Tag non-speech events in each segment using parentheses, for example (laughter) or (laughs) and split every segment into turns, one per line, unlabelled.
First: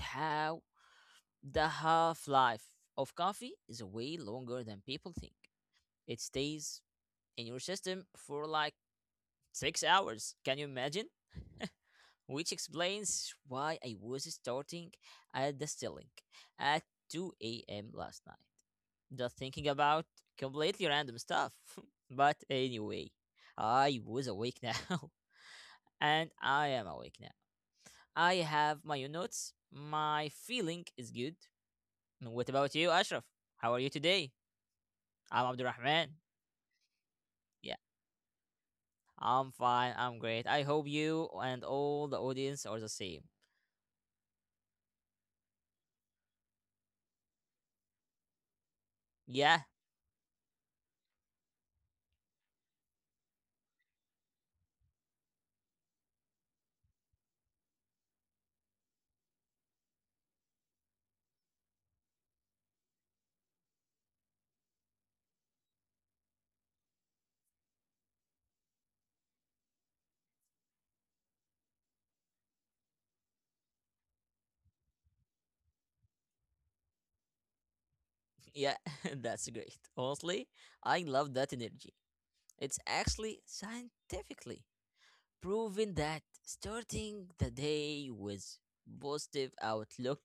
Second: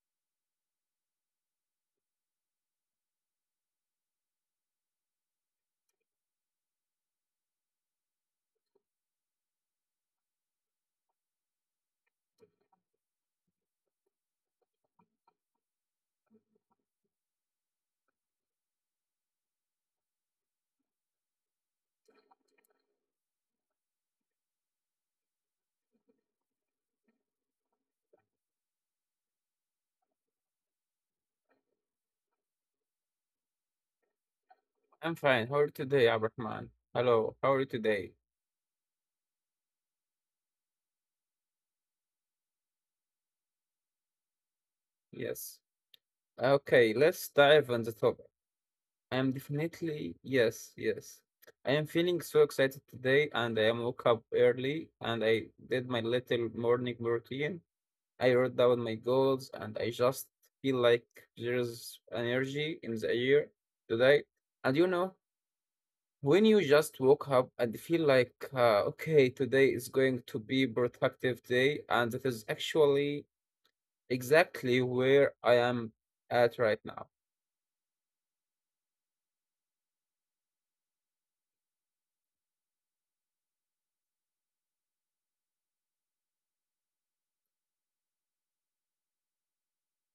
how the half life of coffee is way longer than people think. It stays in your system for like six hours. Can you imagine? (laughs) Which explains why I was starting at the ceiling at 2 a.m. last night, just thinking about completely random stuff. (laughs) But anyway, I was awake now, (laughs) and I am awake now. I have my own notes. My feeling is good. What about you, Ashraf? How are you today?
I'm
I'm
fine. How are you today,
Abdurrahman.
Abrahman? Hello, how are you
Yeah,
today?
I'm fine. I'm great. I hope you and all the audience are the same.
Yes. Okay, let's dive on the topic. I am
Yeah,
definitely, yes, yes. I am feeling so excited today, and I am woke up early, and I did my little morning routine. I wrote down my goals, and I just feel like there's energy in the air today. And you know, when you just woke up and feel like, okay, today is going to be productive day, and it is actually exactly where I am at right now.
yeah, (laughs) that's great. Honestly, I love that energy. It's actually scientifically proven that starting the day with positive outlook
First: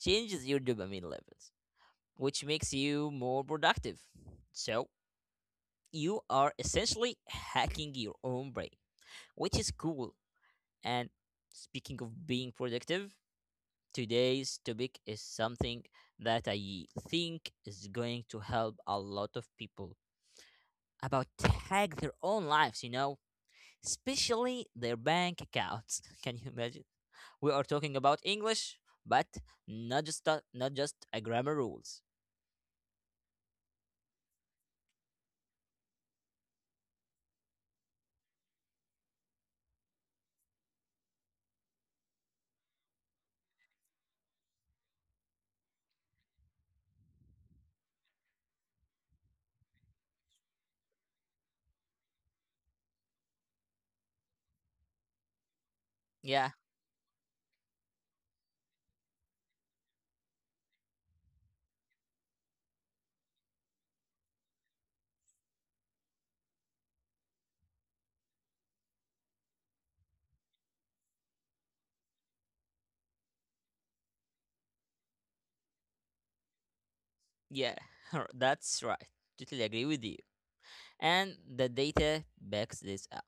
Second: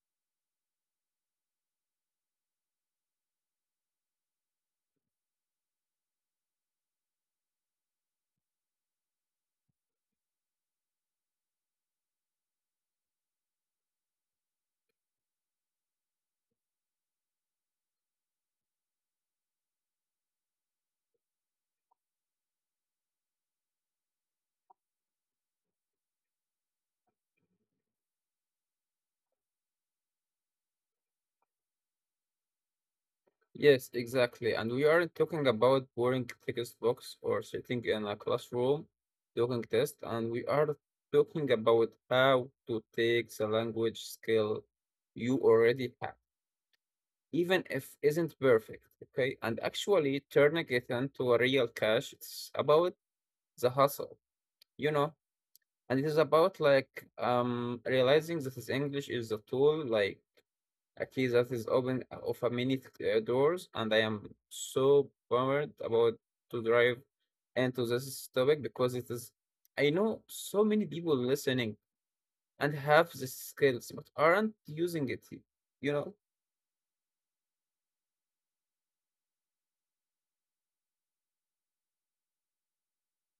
changes your dopamine levels, which makes you more productive. So, you are essentially hacking your own brain, which is cool. And speaking of being productive, today's topic is something that I think is going to help a lot of people about tag their own lives, you know, especially their bank accounts. (laughs) Can you imagine? We are talking about English, but not just a grammar rules.
Yes, exactly. And we aren't talking about boring textbooks or sitting in a classroom doing tests, and we are talking about how to take the language skill you already have, even if isn't perfect, okay, and actually turning it into a real cash. It's about the hustle, you know, and it is about
Yeah,
like realizing that this English is a tool, like a key that is open of a many doors, and I am so bummed about to drive into this topic because it is. I know so many people listening and have the skills but aren't using it. You know.
yeah, (laughs) that's right. Totally agree with you. And the data backs this up.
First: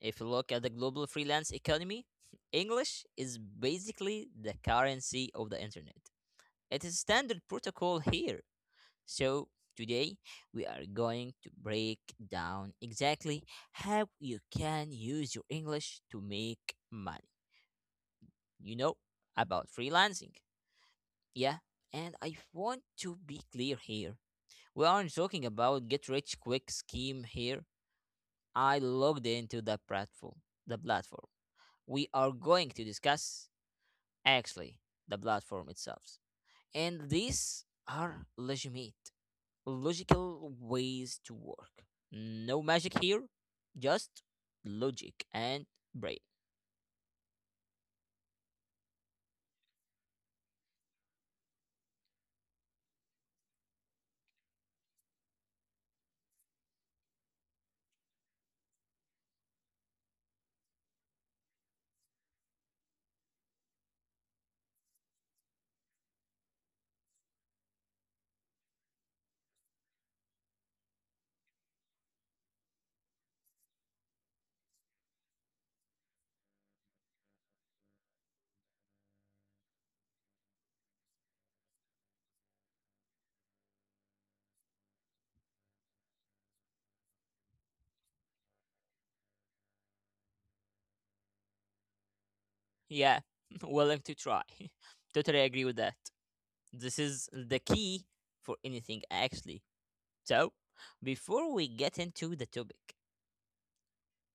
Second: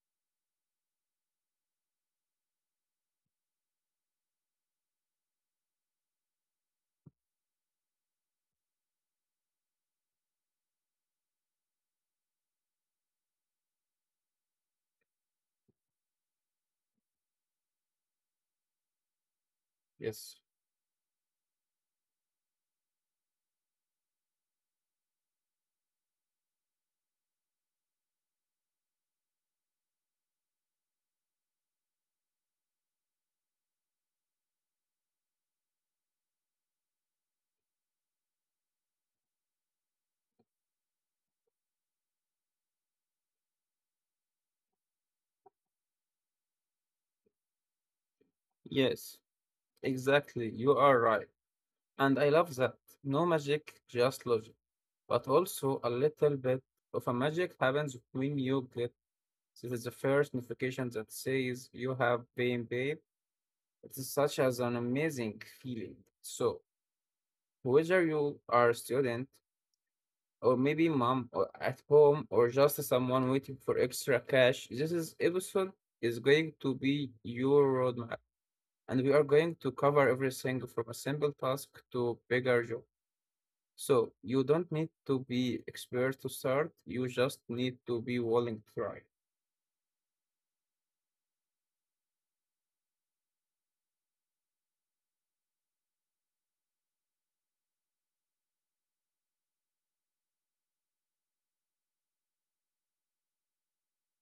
If you look at the global freelance economy, (laughs) English is basically the currency of the internet. It is standard protocol here. So, today we are going to break down exactly how you can use your English to make money. You know, about freelancing.
Yes.
Yeah, and I want to be clear here. We aren't talking about get rich quick scheme here. I logged into the platform. We are going to discuss actually the platform itself. And these are legitimate. Logical ways to work. No magic here, just logic and brain.
Yes, exactly. You are right. And I love that. No magic, just logic. But also a little bit of a magic happens when you get this is the first notification that says you have been paid. It's such as an amazing feeling. So, whether you are a student or maybe mom or at home or just someone waiting for extra cash, this is episode is going to be your roadmap, and we are going to cover everything from a simple task to bigger job. So, you don't need to be expert to start. You just need to be willing to try.
Yeah, (laughs) willing to try. (laughs) Totally agree with that. This is the key for anything, actually. So, before we get into the topic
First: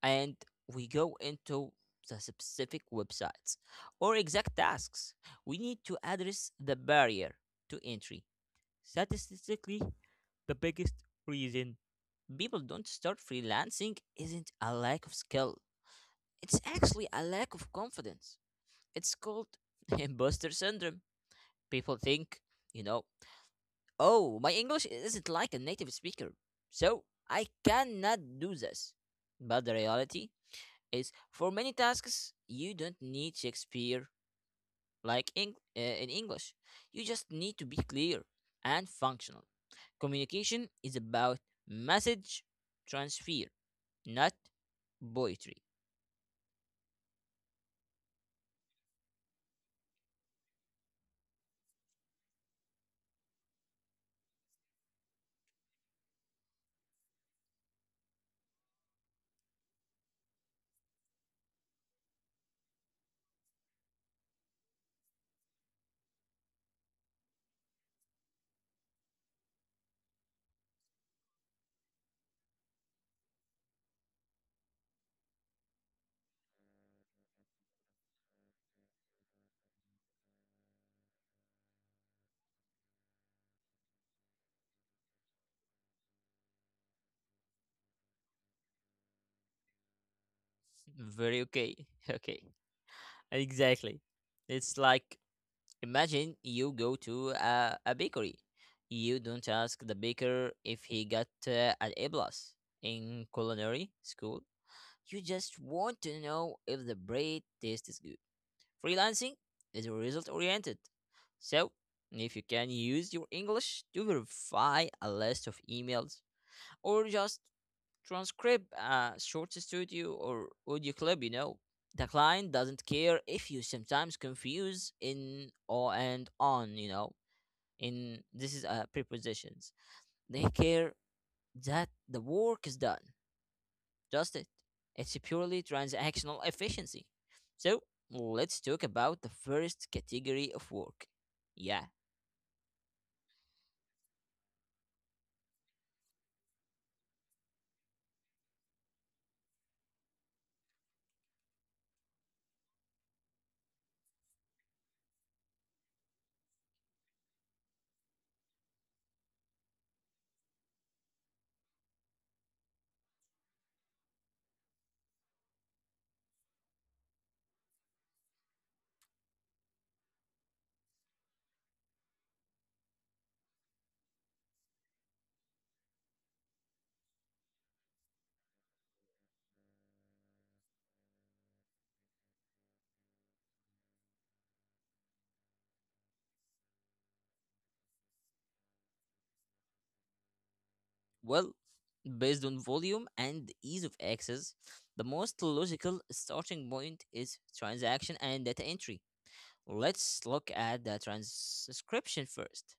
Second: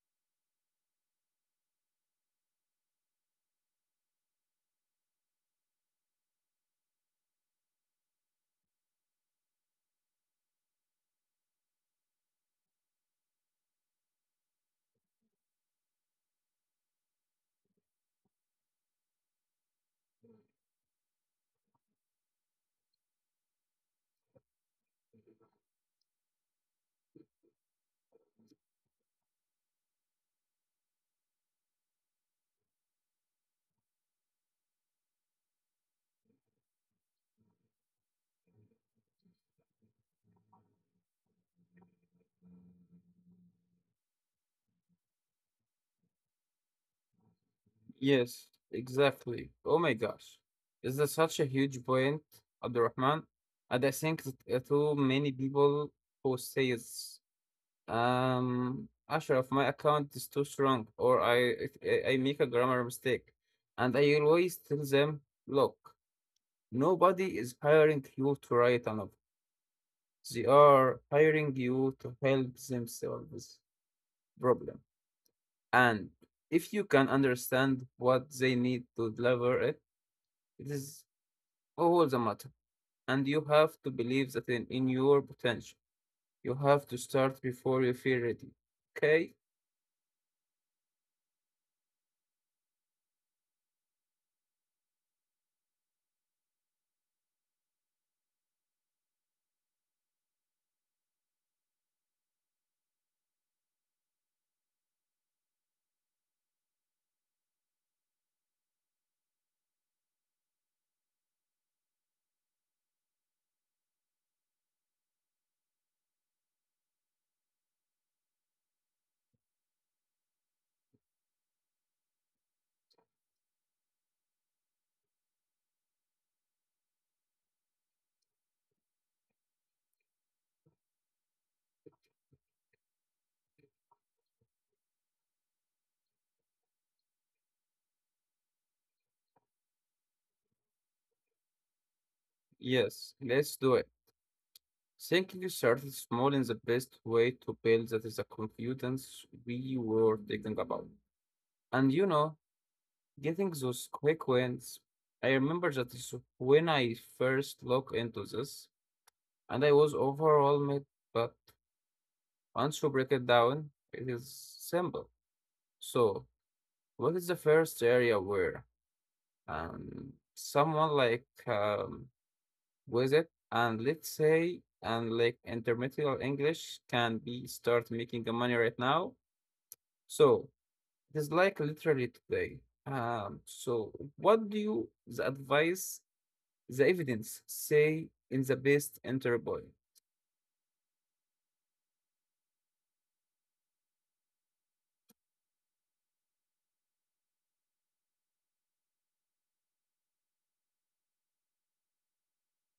and we go into the specific websites or exact tasks, we need to address the barrier to entry. Statistically, the biggest reason people don't start freelancing isn't a lack of skill. It's actually a lack of confidence. It's called (laughs) imposter syndrome. People think, you know, oh, my English isn't like a native speaker, so I cannot do this. But the reality is, for many tasks, you don't need Shakespeare like in English. You just need to be clear and functional. Communication is about message transfer, not poetry.
Yes, exactly. Oh my gosh. Is that such a huge point, Abdurrahman? And I think that too many people who says, Ashraf, my account is too strong, or I, it- I make a grammar mistake. And I always tell them, look, nobody is hiring you to write a novel. They are hiring you to help them solve this problem. And if you can understand what they need to deliver it, it is all the matter. And you have to believe that in your potential. You have to start before you feel ready. Okay?
Very okay. (laughs) Okay. Exactly. It's like imagine you go to a bakery. You don't ask the baker if he got an A plus in culinary school. You just want to know if the bread tastes good. Freelancing is result oriented. So, if you can use your English to verify a list of emails, or just transcribe a short studio or audio clip, you know. The client doesn't care if you sometimes confuse in or and on, you know. In this is prepositions. They care that the work is done. Just it. It's purely transactional efficiency. So let's talk about the first category of work. Yeah,
Yes, let's do it. Thinking you started small is the best way to build that is the confidence we were thinking about. And you know, getting those quick wins. I remember that is when I first looked into this and I was overwhelmed, but once you break it down, it is simple. So what is the first area where someone like with it and let's say and like intermediate english can be start making the money right now, so it is like literally today. So what do you the advice the evidence say in the best enter boy?
well, based on volume and ease of access, the most logical starting point is transaction and data entry. Let's look at the transcription first.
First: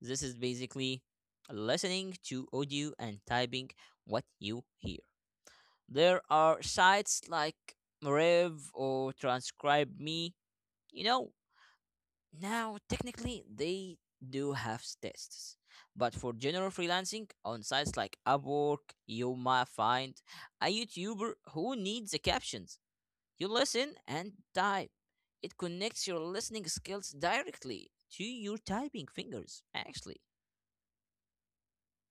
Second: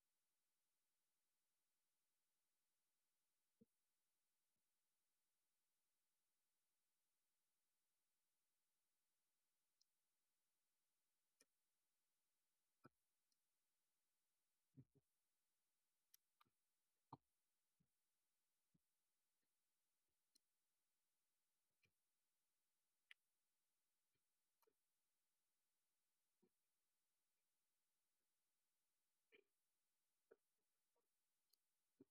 This is basically listening to audio and typing what you hear. There are sites like Rev or Transcribe Me, you know, now, technically, they do have tests, but for general freelancing on sites like Upwork, you might find a YouTuber who needs the captions. You listen and type. It connects your listening skills directly to your typing fingers, actually.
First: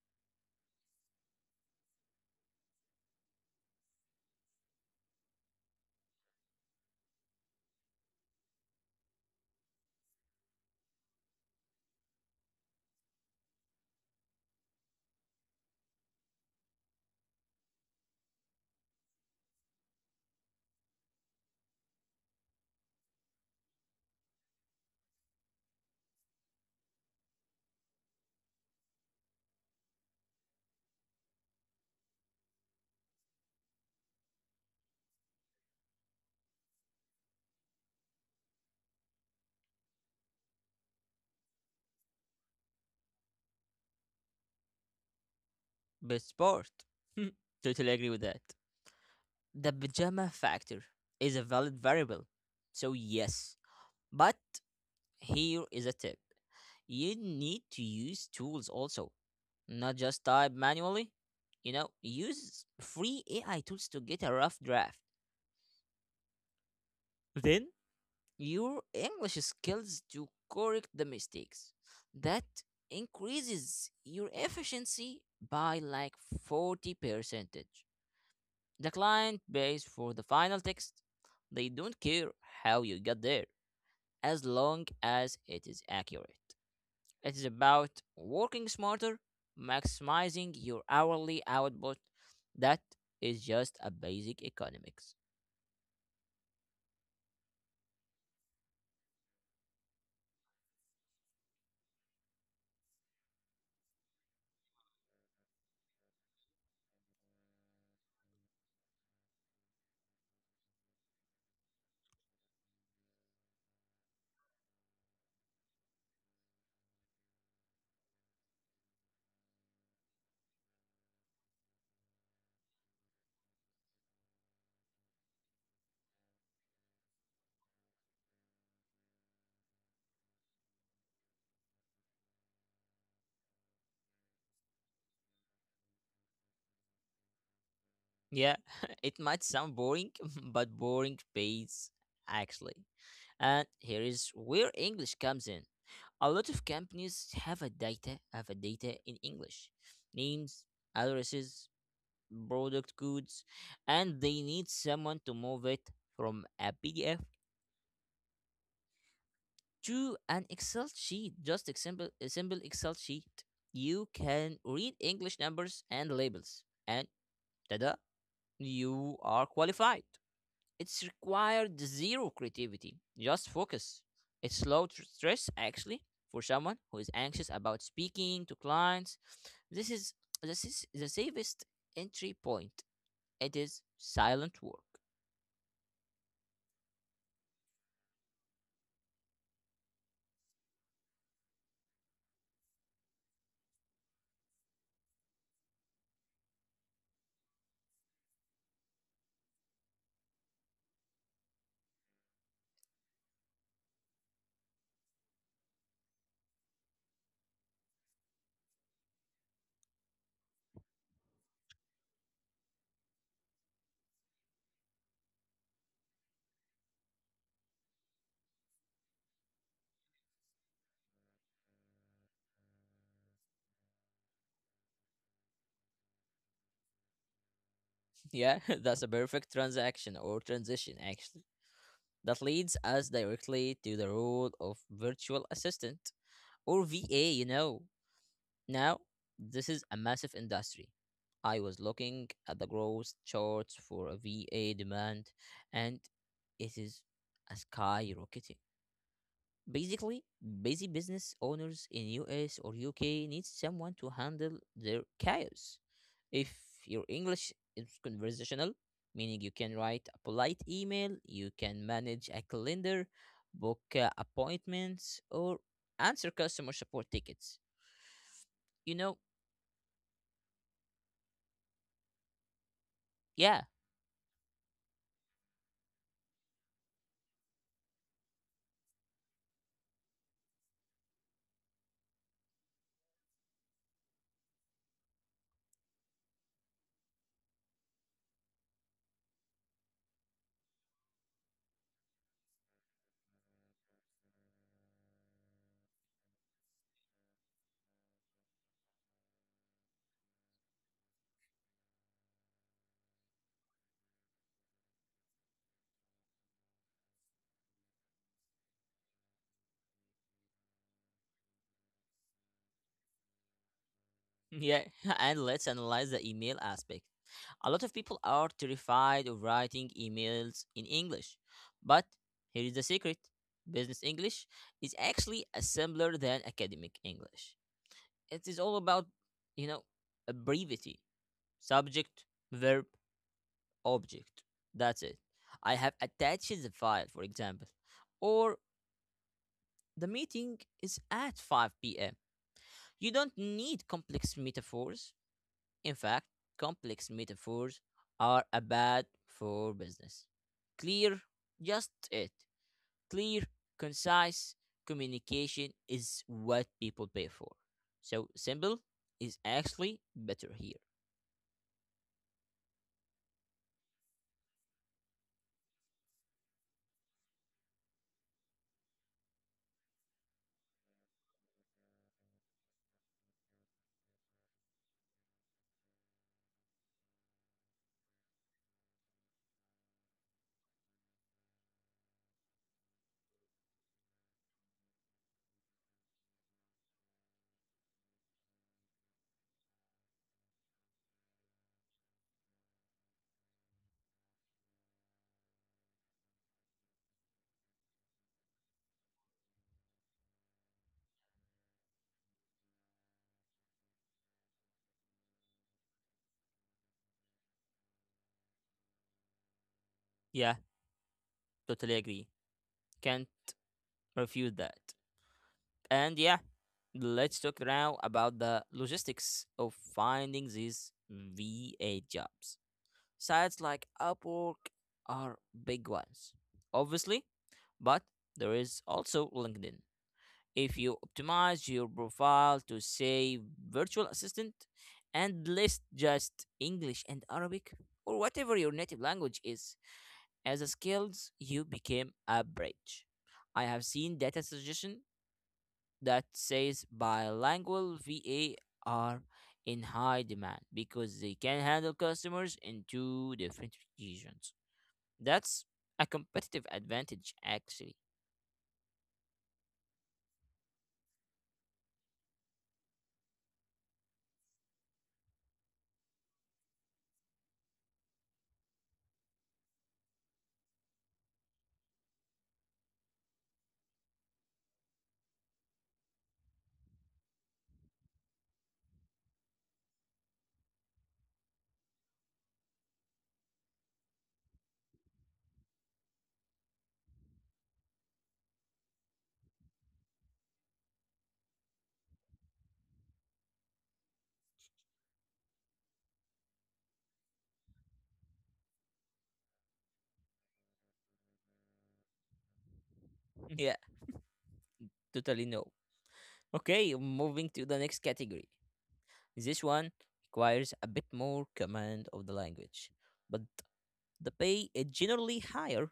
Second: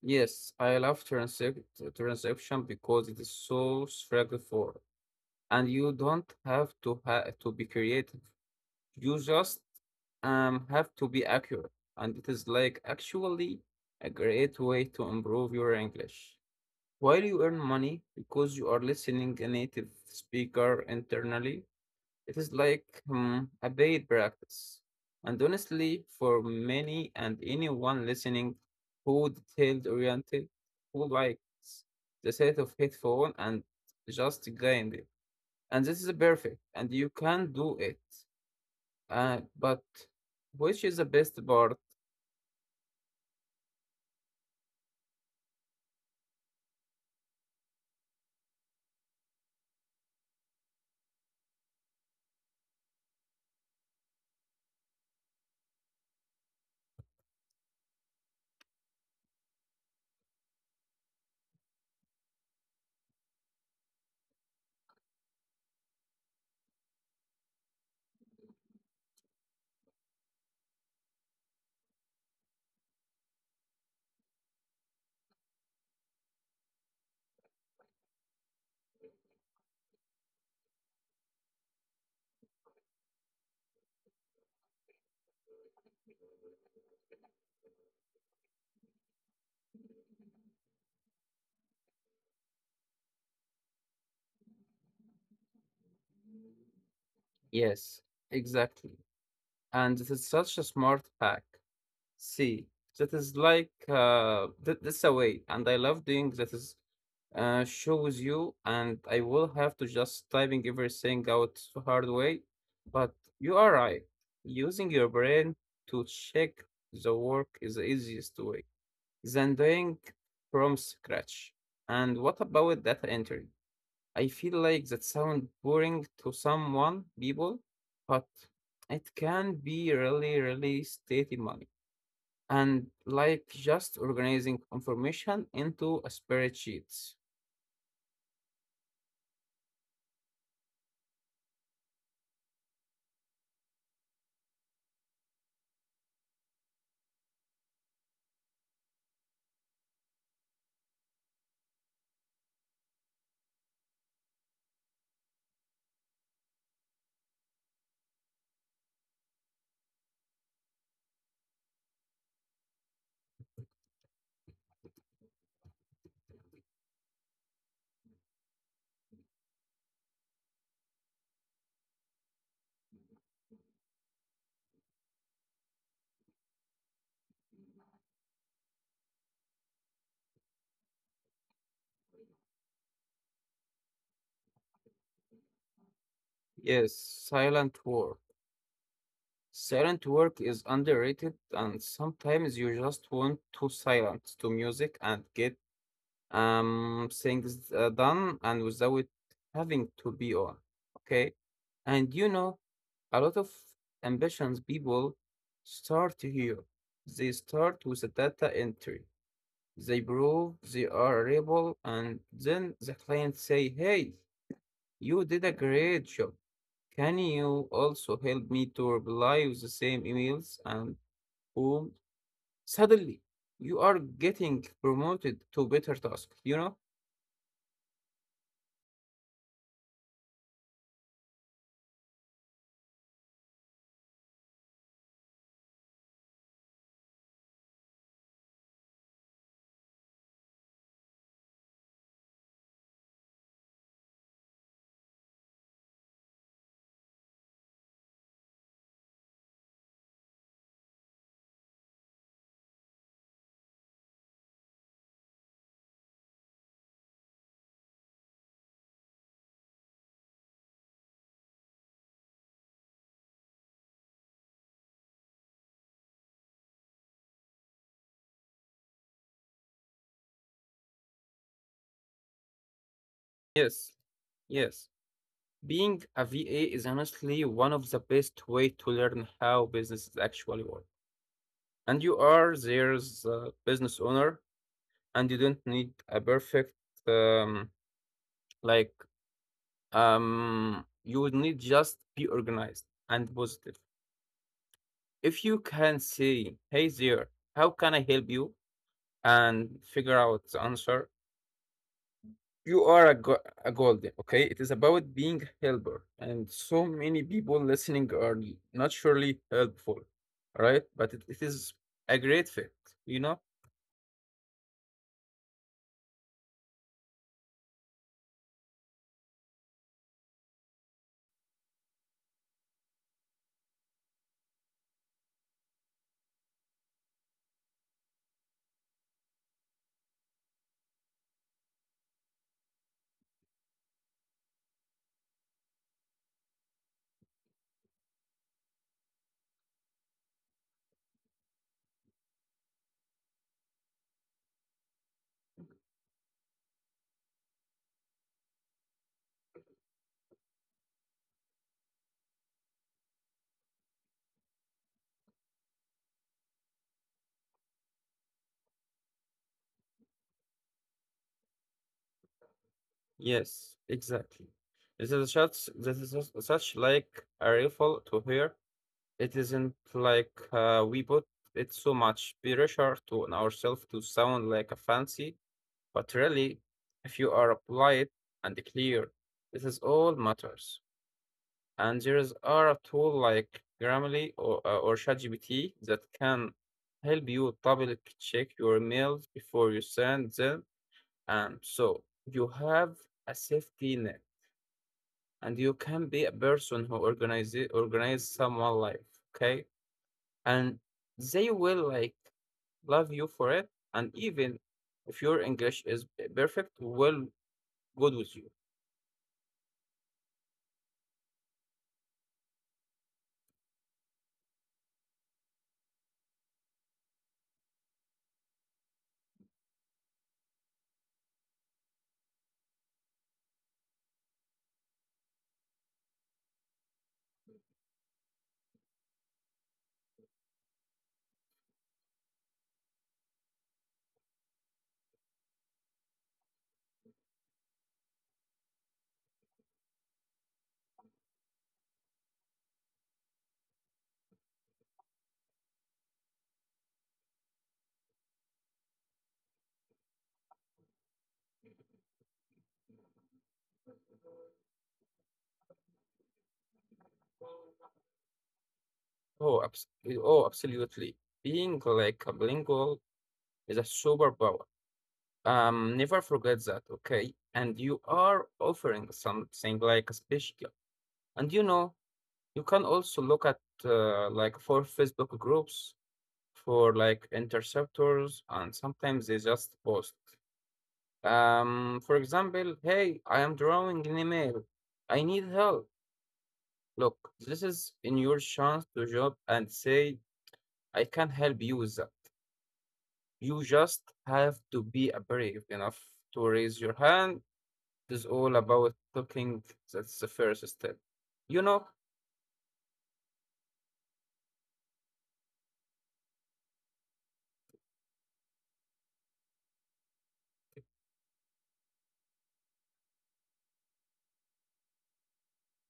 Yes, I love transaction because it is so struggle for, and you don't have to be creative. You just have to be accurate, and it is like actually a great way to improve your English. While you earn money because you are listening a native speaker internally, it is like hmm, a paid practice. And honestly, for many and anyone listening who detailed oriented, who likes the set of headphone and just grind it. And this is perfect, and you can do it but which is the best part?
Best part. (laughs) Totally agree with that. The pajama factor is a valid variable. So, yes. But here is a tip, you need to use tools also. Not just type manually. You know, use free AI tools to get a rough draft. Then your English skills to correct the mistakes. That increases your efficiency by like 40 percentage. The client pays for the final text. They don't care how you got there as long as it is accurate. It is about working smarter, maximizing your hourly output. That is just a basic economics.
Yes, exactly. And it is such a smart hack. See, that is like that's a way, and I love doing that. Is shows you, and I will have to just typing everything out the hard way. But you are right. Using your brain to check the work is the easiest way than doing from scratch. And what about data entry? I feel like that sound boring to someone people, but it can be really, really stated money. And like just organizing information into a spreadsheets.
Yeah, (laughs) it might sound boring, (laughs) but boring pays actually. And here is where English comes in. A lot of companies have a data in English, names, addresses, product codes, and they need someone to move it from a PDF to an Excel sheet, just a simple Excel sheet. You can read English numbers and labels, and tada, you are qualified. It's required zero creativity, just focus. It's low stress, actually, for someone who is anxious about speaking to clients. This is this is the safest entry point. It is silent work.
Yes, silent work. Silent work is underrated, and sometimes you just want to silence to music and get things done and without having to be on. Okay. And you know, a lot of ambitions people start here. They start with the data entry. They prove they are able, and then the client say, hey, you did a great job, can you also help me to reply with the same emails, and boom, suddenly you are getting promoted to better task, you know.
Yeah, (laughs) that's a perfect transaction or transition, actually. That leads us directly to the role of virtual assistant or VA, you know. Now, this is a massive industry. I was looking at the growth charts for a VA demand, and it is a skyrocketing. Basically, busy business owners in US or UK need someone to handle their chaos. If your English is conversational, meaning you can write a polite email, you can manage a calendar, book appointments, or answer customer support tickets. You know, yeah.
Yes, yes. Being a VA is honestly one of the best way to learn how businesses actually work. And you are there's a business owner, and you don't need a perfect um, like You would need just be organized and positive. If you can say, "Hey there, how can I help you?" and figure out the answer, you are a, a golden, okay? It is about being helper, and so many people listening are naturally helpful, right? But it is a great fit, you know?
Yeah, (laughs) and let's analyze the email aspect. A lot of people are terrified of writing emails in English, but here is the secret, business English is actually a simpler than academic English. It is all about, you know, a brevity subject, verb, object. That's it. I have attached the file, for example, or the meeting is at 5 p.m. You don't need complex metaphors. In fact, complex metaphors are a bad for business. Clear, just it. Clear, concise communication is what people pay for. So simple is actually better here.
Yes, exactly. This is such this is such like a rifle to hear. It isn't like we put it so much pressure to on ourselves to sound like a fancy, but really, if you are polite and clear, this is all matters. And there's are a tool like Grammarly or ChatGPT that can help you double check your emails before you send them. And so you have a safety net, and you can be a person who organize someone life. Okay. And they will like love you for it. And even if your English is perfect, will good with you.
Yeah, totally agree. Can't refute that. And yeah, let's talk now about the logistics of finding these VA jobs. Sites like Upwork are big ones. Obviously, but there is also LinkedIn. If you optimize your profile to say virtual assistant and list just English and Arabic or whatever your native language is as a skills, you became a bridge. I have seen data suggestion that says bilingual VA are in high demand because they can handle customers in two different regions. That's a competitive advantage actually.
Oh, abs- oh, absolutely. Being like a bilingual is a superpower. Never forget that, okay? And you are offering something like a special. And you know, you can also look at like for Facebook groups for like interceptors, and sometimes they just post. For example, hey, I am drawing an email. I need help. Look, this is in your chance to job and say, I can help you with that. You just have to be brave enough to raise your hand. It is all about talking. That's the first step. You know,
(laughs) Yeah, totally no. Okay, moving to the next category. This one requires a bit more command of the language, but the pay is generally higher.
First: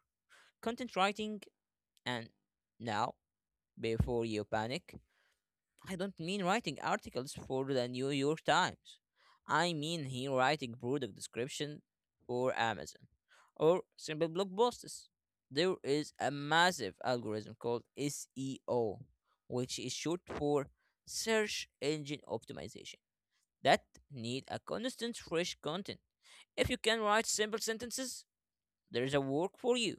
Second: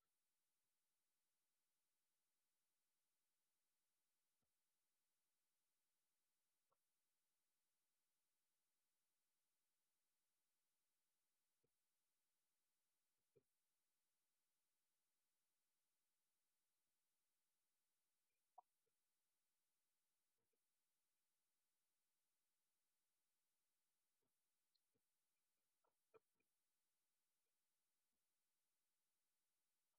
Content writing, and now, before you panic, I don't mean writing articles for the New York Times. I mean here writing product description for Amazon or simple blog posts. There is a massive algorithm called SEO, which is short for search engine optimization, that need a constant fresh content. If you can write simple sentences, there is a work for you.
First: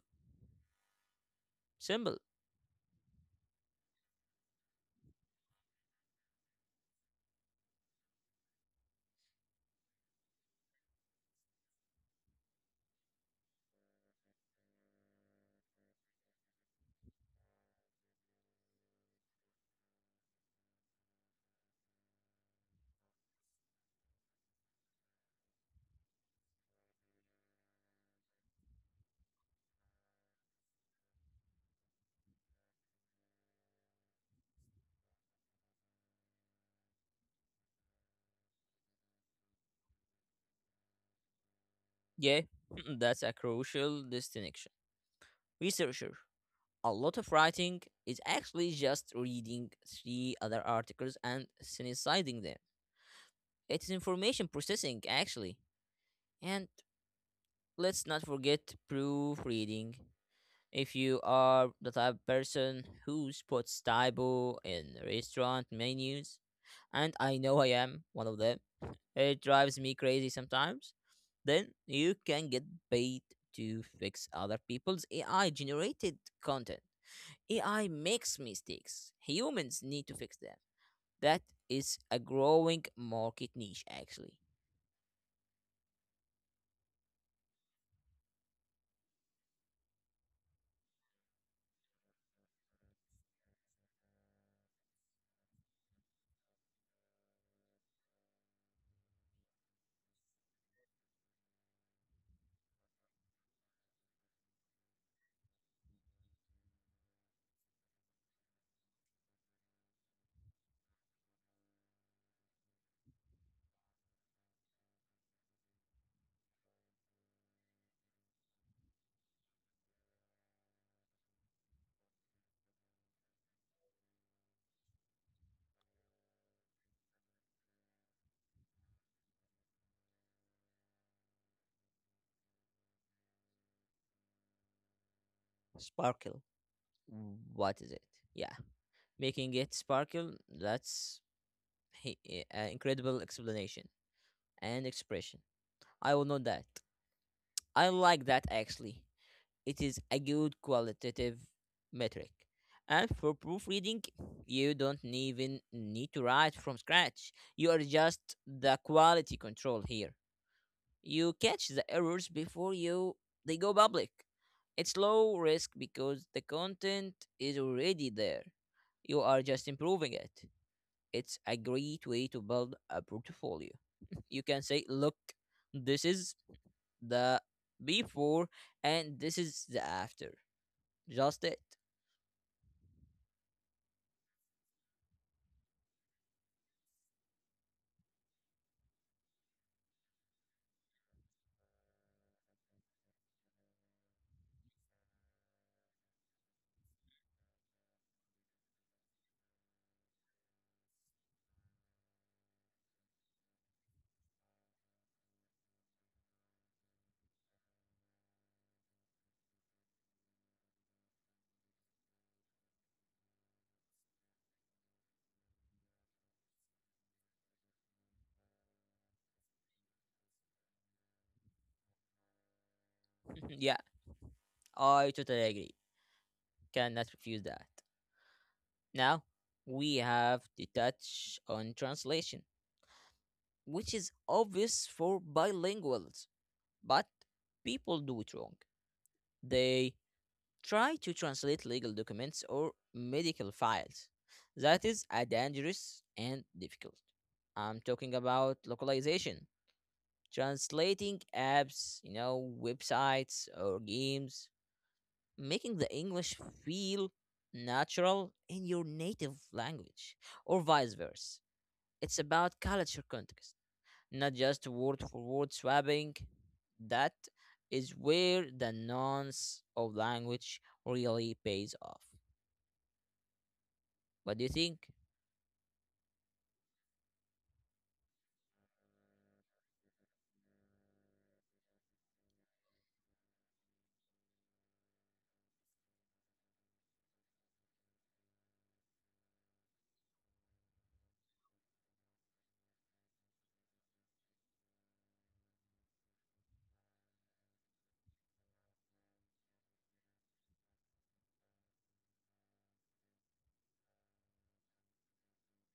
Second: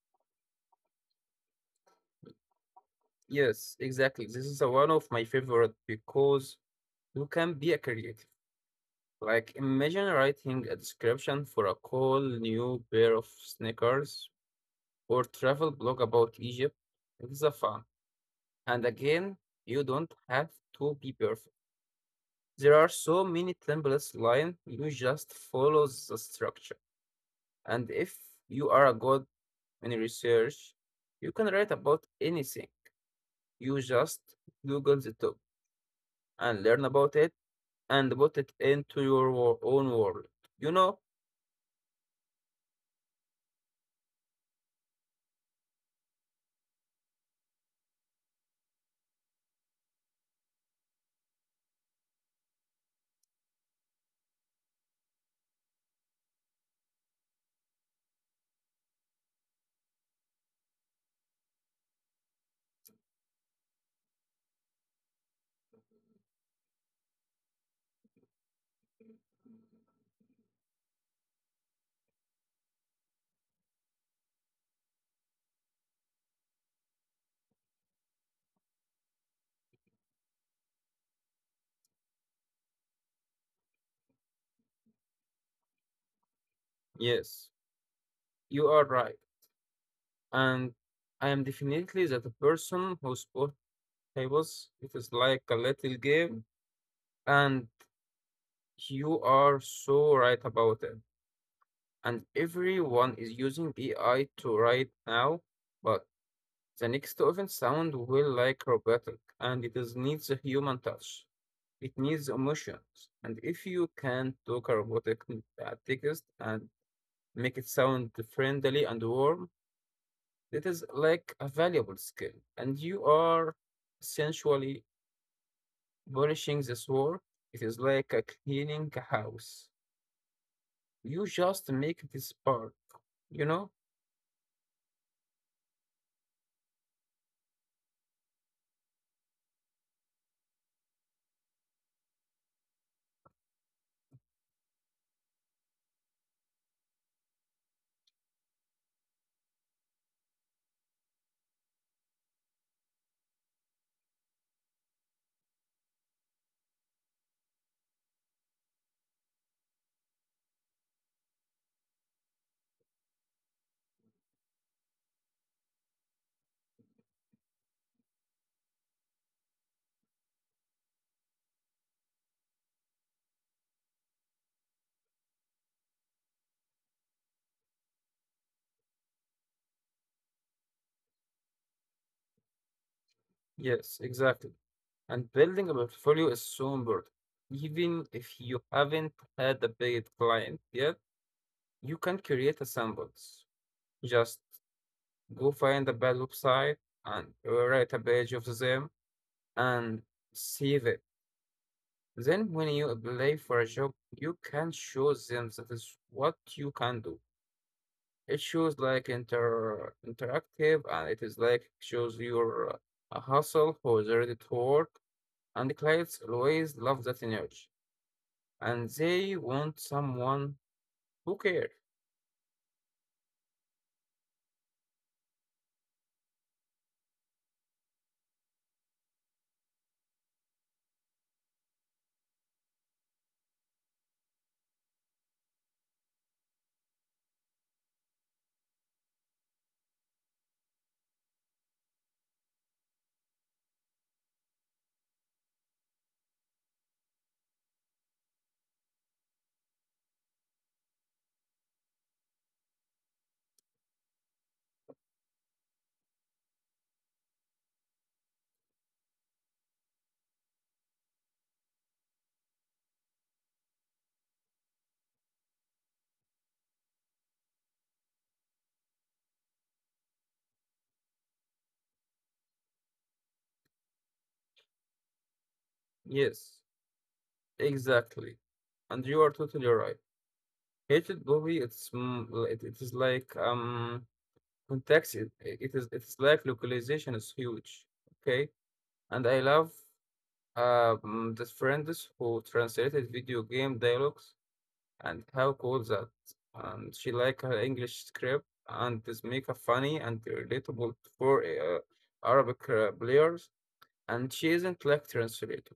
Simple.
yes, exactly. This is a one of my favorite because you can be a creative. Like, imagine writing a description for a cool new pair of sneakers or travel blog about Egypt. It is a fun. And again, you don't have to be perfect. There are so many templates line. You just follow the structure. And if you are a good in research, you can write about anything. You just Google the topic and learn about it and put it into your own world. You know?
Yeah, (laughs) that's a crucial distinction. Researcher. A lot of writing is actually just reading three other articles and synthesizing them. It's information processing, actually. And let's not forget proofreading. If you are the type of person who spots typo in restaurant menus, and I know I am one of them, it drives me crazy sometimes. Then you can get paid to fix other people's AI generated content. AI makes mistakes. Humans need to fix them. That is a growing market niche, actually.
Yes, you are right. And I am definitely that person who sport tables. It is like a little game, and you are so right about it. And everyone is using AI to write now, but the next event sound will like robotic, and it is needs a human touch. It needs emotions. And if you can talk a robotic text and make it sound friendly and warm, it is like a valuable skill. And you are essentially polishing this war. It is like a cleaning a house. You just make this part, you know?
Sparkle. What is it? Yeah. Making it sparkle, that's a incredible explanation and expression. I will note that. I like that, actually. It is a good qualitative metric. And for proofreading, you don't even need to write from scratch. You are just the quality control here. You catch the errors before you they go public. It's low risk because the content is already there. You are just improving it. It's a great way to build a portfolio. You can say, look, this is the before and this is the after. Just it.
Yes, exactly. And building a portfolio is so important. Even if you haven't had a paid client yet, you can create a samples. Just go find the bad website and write a page of them and save it. Then, when you apply for a job, you can show them that is what you can do. It shows like interactive, and it is like shows your hustle who's ready to work. And the clients always love that energy, and they want someone who cares.
(laughs) Yeah, I totally agree. Cannot refuse that. Now, we have to touch on translation, which is obvious for bilinguals, but people do it wrong. They try to translate legal documents or medical files. That is a dangerous and difficult. I'm talking about localization, translating apps, you know, websites or games, making the English feel natural in your native language, or vice versa. It's about culture context, not just word for word swapping. That is where the nuance of language really pays off. What do you think?
Yes, exactly. And you are totally right. Hated Bobby, it's mm, it is like context it is it's like localization is huge. Okay. And I love the friends who translated video game dialogues, and how cool that. And she like her English script, and this make her funny and relatable for Arabic players. And she isn't like translated.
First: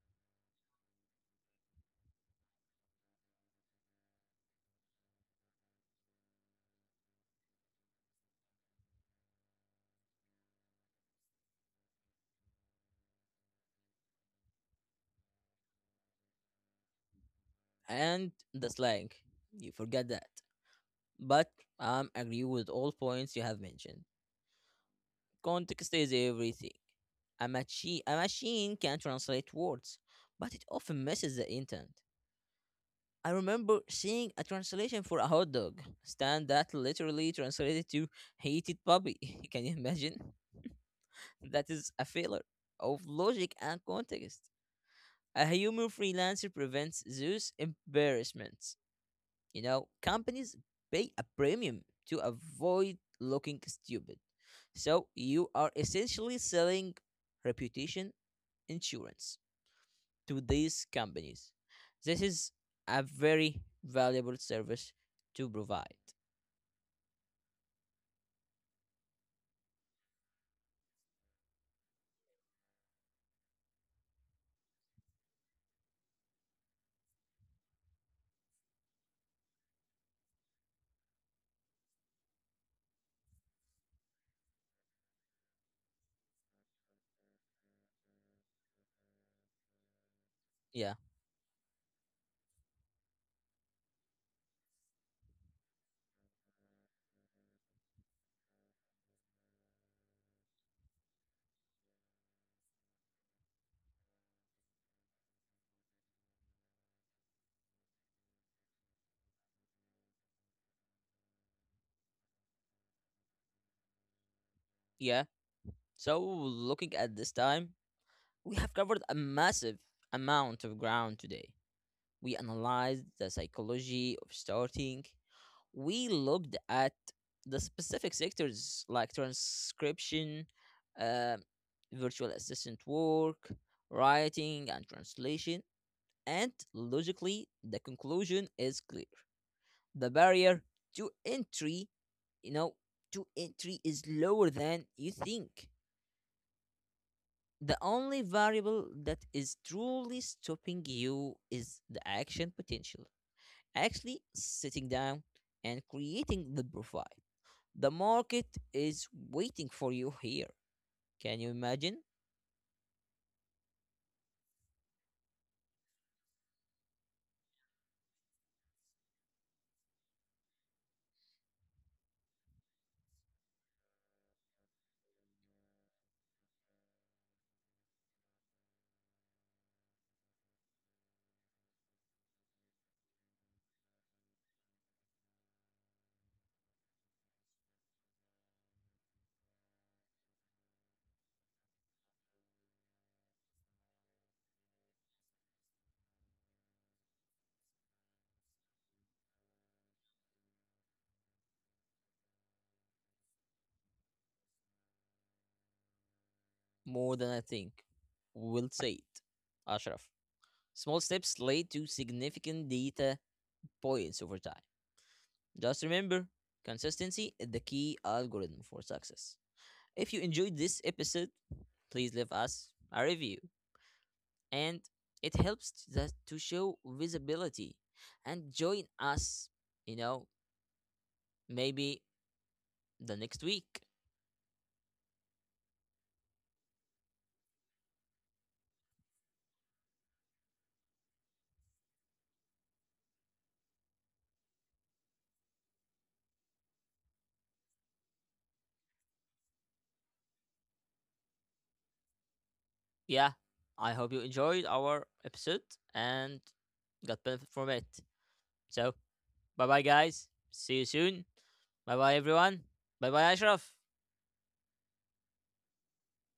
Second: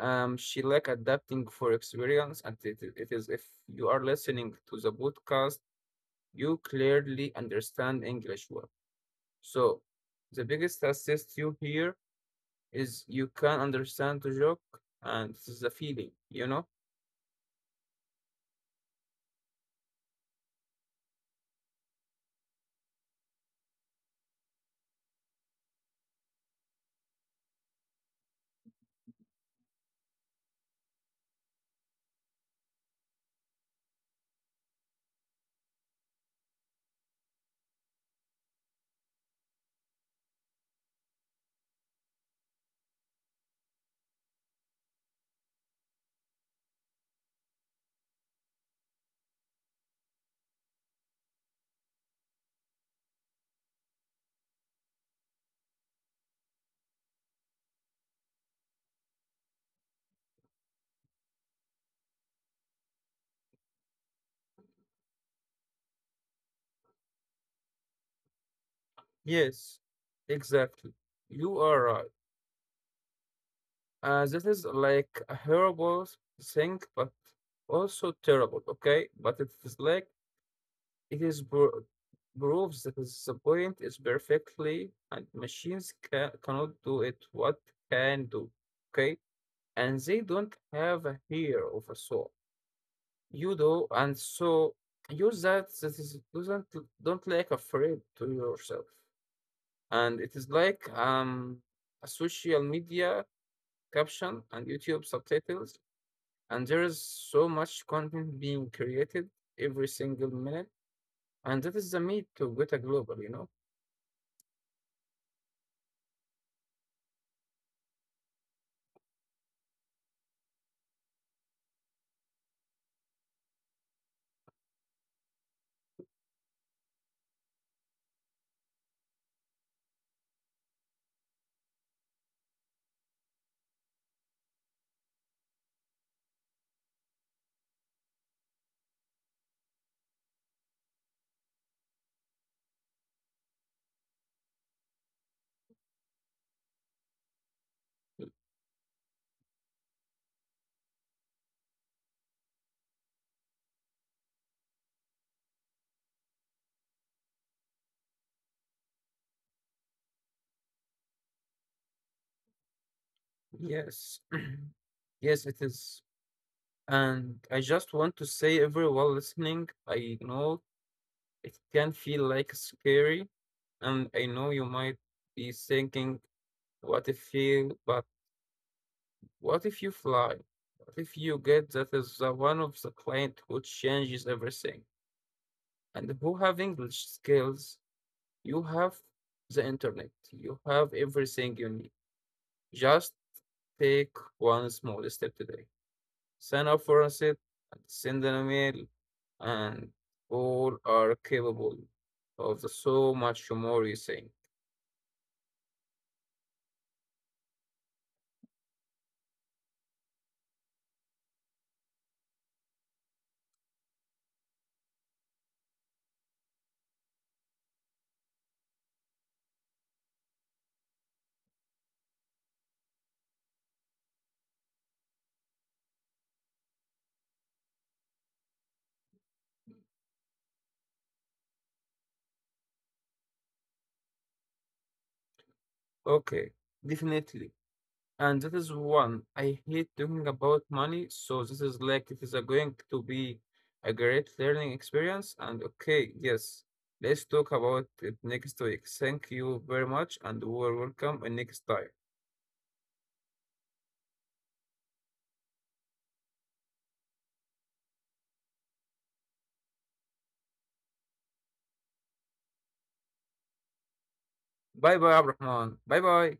She like adapting for experience, and it is if you are listening to the podcast, you clearly understand English well. So the biggest assist you here is you can understand the joke, and this is the feeling, you know?
And the slang, you forget that. But I agree with all points you have mentioned. Context is everything. A machine can translate words, but it often misses the intent. I remember seeing a translation for a hot dog stand that literally translated to hated puppy. (laughs) Can you imagine? That is a failure of logic and context. A humor freelancer prevents those embarrassments. You know, companies pay a premium to avoid looking stupid. So you are essentially selling reputation insurance to these companies. This is a very valuable service to provide.
Yes, exactly. You are right. This is like a horrible thing, but also terrible, okay? But it is like it is proves that is the point is perfectly and machines cannot do it what can do, okay? And they don't
Yeah,
have a hair of a soul. You do, and so use that is doesn't don't like afraid to yourself. And it is like a social media caption and YouTube subtitles, and there is so much content being created every single minute. And that is the meat to get a global, you know?
yeah. So, looking at this time, we have covered a massive amount of ground today. We analyzed the psychology of starting, we looked at the specific sectors like transcription, uh, virtual assistant work, writing, and translation. And logically, the conclusion is clear. The barrier to entry, you know, to entry is lower than you think. The only variable that is truly stopping you is the action potential. Actually, sitting down and creating the profile. The market is waiting for you here. Can you imagine?
Yes. (clears throat) Yes, it is. And I just want to say, everyone listening, I know it can feel like scary, and I know you might be thinking, what if you, but what if you fly? What if you get that is the one of the client who changes everything? And who have English skills? You have the internet. You have everything you need. Just take one small step today. Sign up for a sit and send an email, and all are capable of the so much more you think.
More than I think. We'll say it. Ashraf. Small steps lead to significant data points over time. Just remember, consistency is the key algorithm for success. If you enjoyed this episode, please leave us a review and it helps that to show visibility and join us, you know, maybe the next week.
Okay, definitely. And that is one. I hate talking about money, so this is like it is a going to be a great learning experience. And okay, yes, let's talk about it next week. Thank you very much, and we are welcome in next time.
Yeah, I hope you enjoyed our episode and got benefit from it. So, bye bye, guys. See you soon. Bye bye, everyone. Bye bye, Ashraf.
Bye bye, Abrahman. Bye bye.